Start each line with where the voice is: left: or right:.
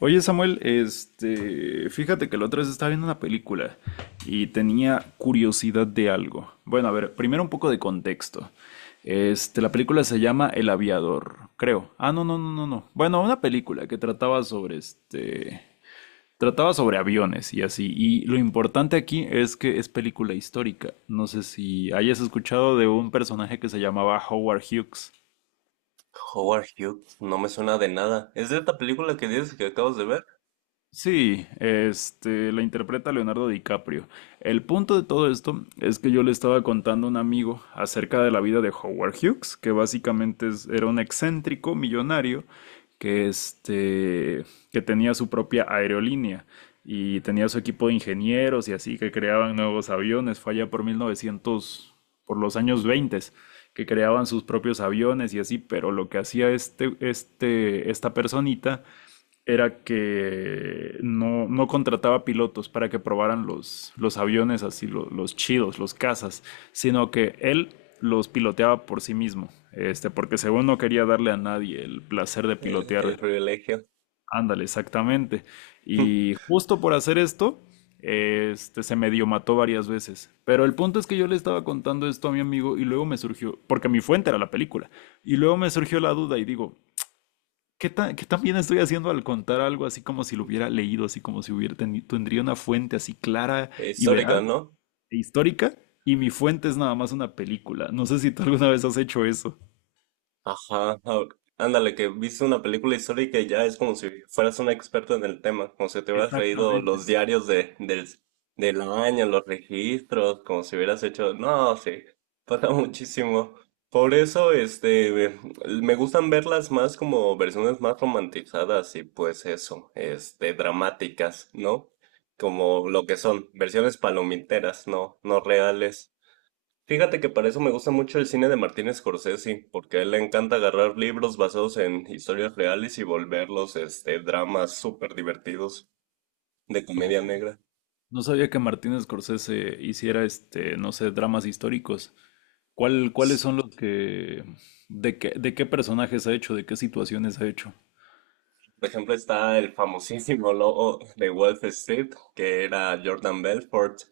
left: Oye Samuel, fíjate que la otra vez estaba viendo una película y tenía curiosidad de algo. Bueno, a ver, primero un poco de contexto. La película se llama El Aviador, creo. Ah, no. Bueno, una película que trataba sobre trataba sobre aviones y así. Y lo importante aquí es que es película histórica. No sé si hayas escuchado de un personaje que se llamaba Howard Hughes.
right: Howard Hughes, no me suena de nada. ¿Es de esta película que dices que acabas de ver?
left: Sí, la interpreta Leonardo DiCaprio. El punto de todo esto es que yo le estaba contando a un amigo acerca de la vida de Howard Hughes, que básicamente era un excéntrico millonario que, que tenía su propia aerolínea y tenía su equipo de ingenieros y así, que creaban nuevos aviones. Fue allá por 1900, por los años 20, que creaban sus propios aviones y así, pero lo que hacía esta personita era que no contrataba pilotos para que probaran los aviones así, chidos, los cazas, sino que él los piloteaba por sí mismo, porque según no quería darle a nadie el placer de
right: El
left: pilotear.
right: privilegio.
left: Ándale, exactamente. Y justo por hacer esto, se medio mató varias veces. Pero el punto es que yo le estaba contando esto a mi amigo y luego me surgió, porque mi fuente era la película, y luego me surgió la duda y digo, ¿qué tan, qué tan bien estoy haciendo al contar algo así como si lo hubiera leído, así como si tendría una fuente así clara y
right: Histórica,
left: veraz
right: ¿no?
left: e histórica? Y mi fuente es nada más una película. No sé si tú alguna vez has hecho eso.
right: Ajá, ajá. Ándale, que viste una película histórica y ya es como si fueras un experto en el tema, como si te hubieras leído
left: Exactamente.
right: los diarios del año, los registros, como si hubieras hecho. No, sí, pasa muchísimo. Por eso, me gustan verlas más como versiones más romantizadas y pues eso, dramáticas, ¿no? Como lo que son, versiones palomiteras, no, no reales. Fíjate que para eso me gusta mucho el cine de Martin Scorsese, porque a él le encanta agarrar libros basados en historias reales y volverlos, dramas súper divertidos de
left: Oh,
right: comedia negra.
left: no sabía que Martín Scorsese hiciera no sé, dramas históricos. Cuáles son los que, de de qué personajes ha hecho, de qué situaciones ha hecho?
right: Por ejemplo, está el famosísimo logo de Wall Street, que era Jordan Belfort.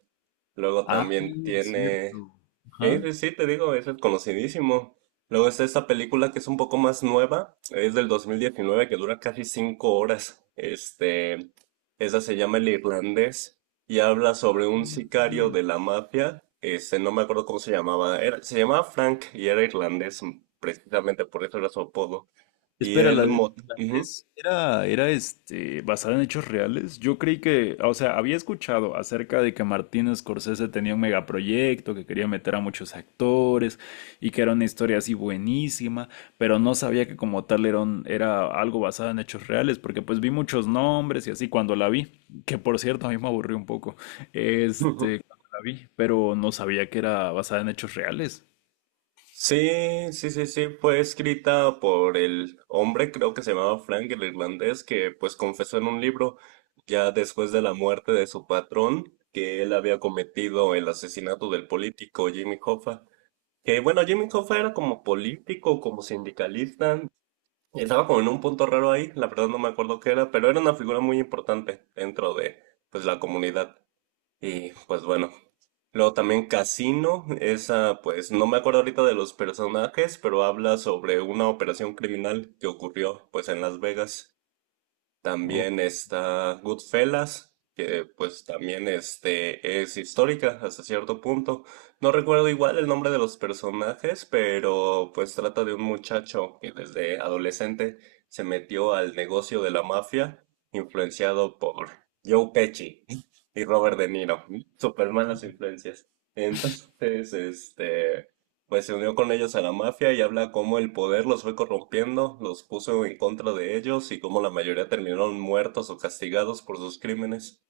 right: Luego
left: Ah,
right: también
left: es
right: tiene.
left: cierto.
right: Sí,
left: Ajá.
right: sí, sí, te digo, ese es conocidísimo. Luego está esta película que es un poco más nueva, es del 2019, que dura casi 5 horas. Esa se llama El Irlandés y habla sobre un sicario de la mafia. No me acuerdo cómo se llamaba. Se llamaba Frank y era irlandés, precisamente por eso era su apodo.
left: Espera, la de
right: Ujú.
left: era basada en hechos reales. Yo creí que, o sea, había escuchado acerca de que Martin Scorsese tenía un megaproyecto, que quería meter a muchos actores y que era una historia así buenísima, pero no sabía que como tal era algo basado en hechos reales, porque pues vi muchos nombres y así cuando la vi, que por cierto a mí me aburrió un poco, cuando la vi, pero no sabía que era basada en hechos reales.
right: Sí, sí, sí, sí, fue escrita por el hombre, creo que se llamaba Frank, el irlandés, que pues confesó en un libro, ya después de la muerte de su patrón, que él había cometido el asesinato del político Jimmy Hoffa. Que bueno, Jimmy Hoffa era como político, como sindicalista, estaba como en un punto raro ahí, la verdad no me acuerdo qué era, pero era una figura muy importante dentro de pues la comunidad. Y pues bueno. Luego también Casino, esa pues no me acuerdo ahorita de los personajes, pero habla sobre una operación criminal que ocurrió pues en Las Vegas.
left: Oh.
right: También está Goodfellas, que pues también es histórica hasta cierto punto. No recuerdo igual el nombre de los personajes, pero pues trata de un muchacho que desde adolescente se metió al negocio de la mafia, influenciado por Joe Pesci y Robert De Niro. Super malas influencias. Entonces, pues se unió con ellos a la mafia y habla cómo el poder los fue corrompiendo, los puso en contra de ellos y cómo la mayoría terminaron muertos o castigados por sus crímenes.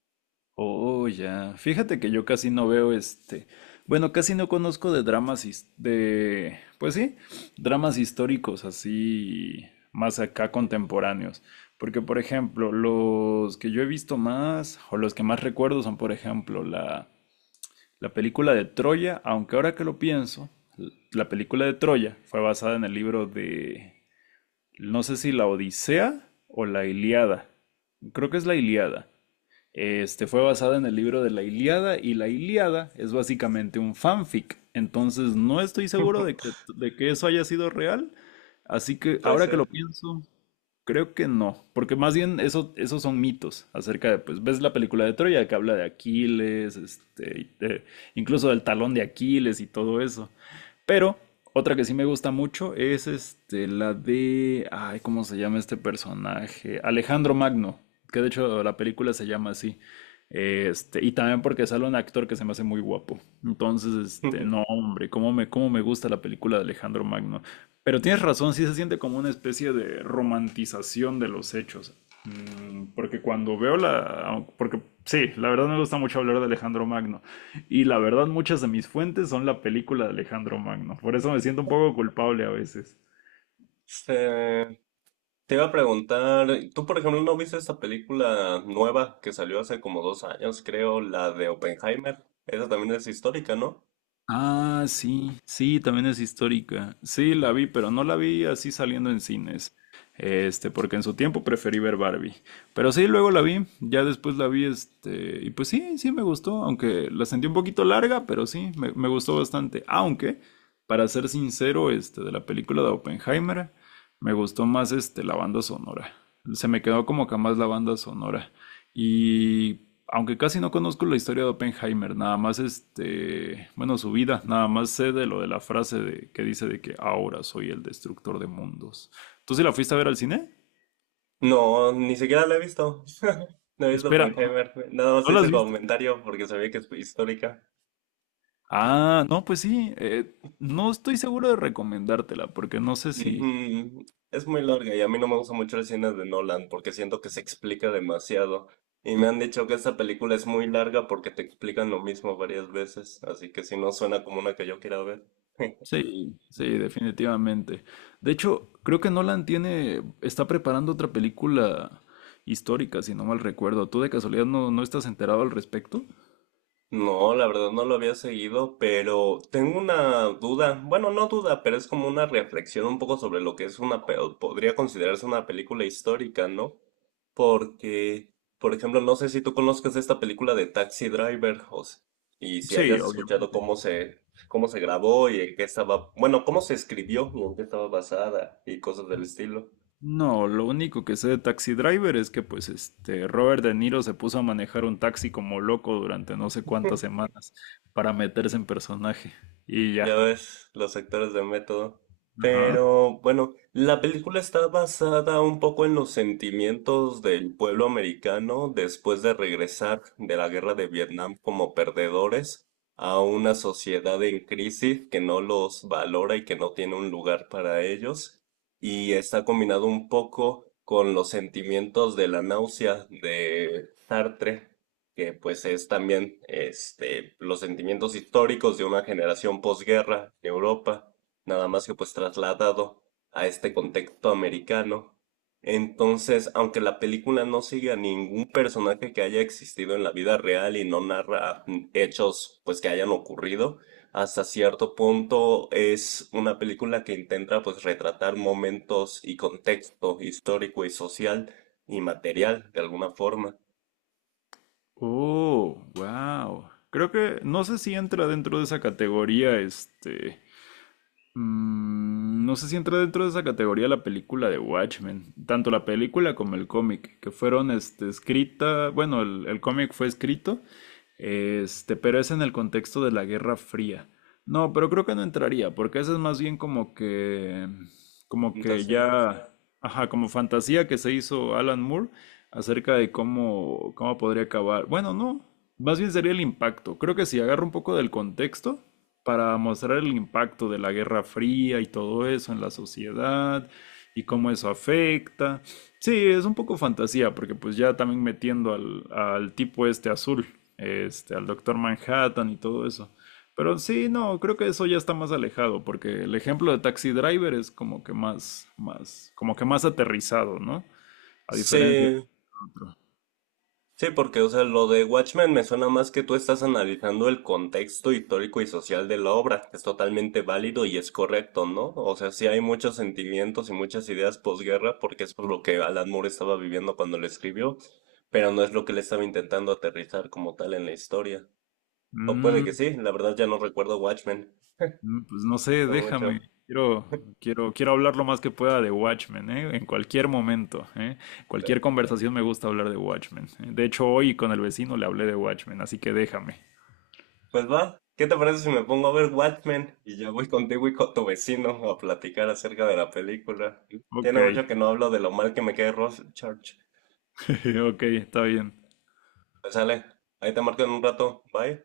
left: Oh, ya. Fíjate que yo casi no veo este. Bueno, casi no conozco de de, pues sí, dramas históricos así más acá
right: Ujú.
left: contemporáneos, porque por ejemplo, los que yo he visto más o los que más recuerdo son por ejemplo la película de Troya, aunque ahora que lo pienso, la película de Troya fue basada en el libro de no sé si la Odisea o la Ilíada. Creo que es la Ilíada. Este fue basada en el libro de la Ilíada y la Ilíada es básicamente un fanfic. Entonces no estoy seguro de de que eso haya sido real. Así que
right: Pues
left: ahora que lo
right: eh,
left: pienso, creo que no. Porque más bien eso, esos son mitos acerca de, pues ves la película de Troya que habla de Aquiles, y incluso del talón de Aquiles y todo eso. Pero otra que sí me gusta mucho es la de, ay, ¿cómo se llama este personaje? Alejandro Magno, que de hecho la película se llama así. Este, y también porque sale un actor que se me hace muy guapo. Entonces, no, hombre, cómo me gusta la película de Alejandro Magno. Pero tienes razón, sí se siente como una especie de romantización de los hechos. Porque cuando veo la... Porque sí, la verdad me gusta mucho hablar de Alejandro Magno. Y la verdad muchas de mis fuentes son la película de Alejandro Magno. Por eso me siento un poco culpable a veces.
right: este, te iba a preguntar, ¿tú por ejemplo no viste esta película nueva que salió hace como 2 años, creo, la de Oppenheimer? Esa también es histórica, ¿no?
left: Ah, sí, sí, también es histórica. Sí, la vi, pero no la vi así saliendo en cines. Este, porque en su tiempo preferí ver Barbie. Pero sí, luego la vi, ya después la vi, y pues sí, sí me gustó, aunque la sentí un poquito larga, pero sí, me gustó bastante. Aunque, para ser sincero, de la película de Oppenheimer, me gustó más, la banda sonora. Se me quedó como que más la banda sonora. Y aunque casi no conozco la historia de Oppenheimer, nada más bueno, su vida, nada más sé de lo de la frase de, que dice de que ahora soy el destructor de mundos. ¿Tú sí la fuiste a ver al cine?
right: No, ni siquiera la he visto. No he visto
left: Espera,
right: Oppenheimer. Nada más
left: no la has
right: hice
left: visto?
right: comentario porque sabía que es histórica.
left: Ah, no, pues sí, no estoy seguro de recomendártela, porque no sé si...
right: Ujú. Es muy larga y a mí no me gusta mucho el cine de Nolan porque siento que se explica demasiado. Y me han dicho que esta película es muy larga porque te explican lo mismo varias veces, así que si no suena como una que yo quiera ver.
left: Sí, sí, definitivamente. De hecho, creo que está preparando otra película histórica, si no mal recuerdo. ¿Tú de casualidad no estás enterado al respecto?
right: No, la verdad no lo había seguido, pero tengo una duda, bueno, no duda, pero es como una reflexión un poco sobre lo que es una, podría considerarse una película histórica, ¿no? Porque, por ejemplo, no sé si tú conozcas esta película de Taxi Driver y si
left: Sí,
right: hayas escuchado
left: obviamente.
right: cómo se, grabó y en qué estaba, bueno, cómo se escribió y en qué estaba basada y cosas del estilo.
left: No, lo único que sé de Taxi Driver es que pues este Robert De Niro se puso a manejar un taxi como loco durante no sé cuántas semanas para meterse en personaje y
right: Ya
left: ya.
right: ves, los actores de método.
left: Ajá.
right: Pero bueno, la película está basada un poco en los sentimientos del pueblo americano después de regresar de la guerra de Vietnam como perdedores a una sociedad en crisis que no los valora y que no tiene un lugar para ellos. Y está combinado un poco con los sentimientos de la náusea de Sartre que pues es también los sentimientos históricos de una generación posguerra en Europa, nada más que pues trasladado a este contexto americano. Entonces, aunque la película no sigue a ningún personaje que haya existido en la vida real y no narra hechos pues que hayan ocurrido, hasta cierto punto es una película que intenta pues retratar momentos y contexto histórico y social y material de alguna forma.
left: Oh, wow. Creo que no sé si entra dentro de esa categoría este. No sé si entra dentro de esa categoría la película de Watchmen, tanto la película como el cómic, que fueron el cómic fue escrito, pero es en el contexto de la Guerra Fría. No, pero creo que no entraría, porque esa es más bien como que
right: Fantasía.
left: ya, ajá, como fantasía que se hizo Alan Moore acerca de cómo, cómo podría acabar. Bueno, no. Más bien sería el impacto. Creo que si agarro un poco del contexto para mostrar el impacto de la Guerra Fría y todo eso en la sociedad y cómo eso afecta. Sí, es un poco fantasía, porque pues ya también metiendo al tipo este azul, al Doctor Manhattan y todo eso. Pero sí, no, creo que eso ya está más alejado, porque el ejemplo de Taxi Driver es como que más, como que más aterrizado, ¿no? A diferencia de
right: Sí,
left: otro.
right: sí, porque, o sea, lo de Watchmen me suena más que tú estás analizando el contexto histórico y social de la obra, que es totalmente válido y es correcto, ¿no? O sea, sí hay muchos sentimientos y muchas ideas posguerra, porque es por lo que Alan Moore estaba viviendo cuando lo escribió, pero no es lo que le estaba intentando aterrizar como tal en la historia. O puede que
left: Mm.
right: sí, la verdad ya no recuerdo Watchmen,
left: Mm, pues no sé,
right: no
left: déjame.
right: mucho.
left: Quiero, quiero hablar lo más que pueda de Watchmen, ¿eh? En cualquier momento, ¿eh? Cualquier conversación me gusta hablar de Watchmen, ¿eh? De hecho, hoy con el vecino le hablé de Watchmen, así que déjame.
right: Pues va, ¿qué te parece si me pongo a ver Watchmen y ya voy contigo y con tu vecino a platicar acerca de la película?
left: Ok,
right: Tiene mucho que no hablo de lo mal que me cae Rorschach.
left: ok, está bien.
right: Pues sale, ahí te marco en un rato, bye.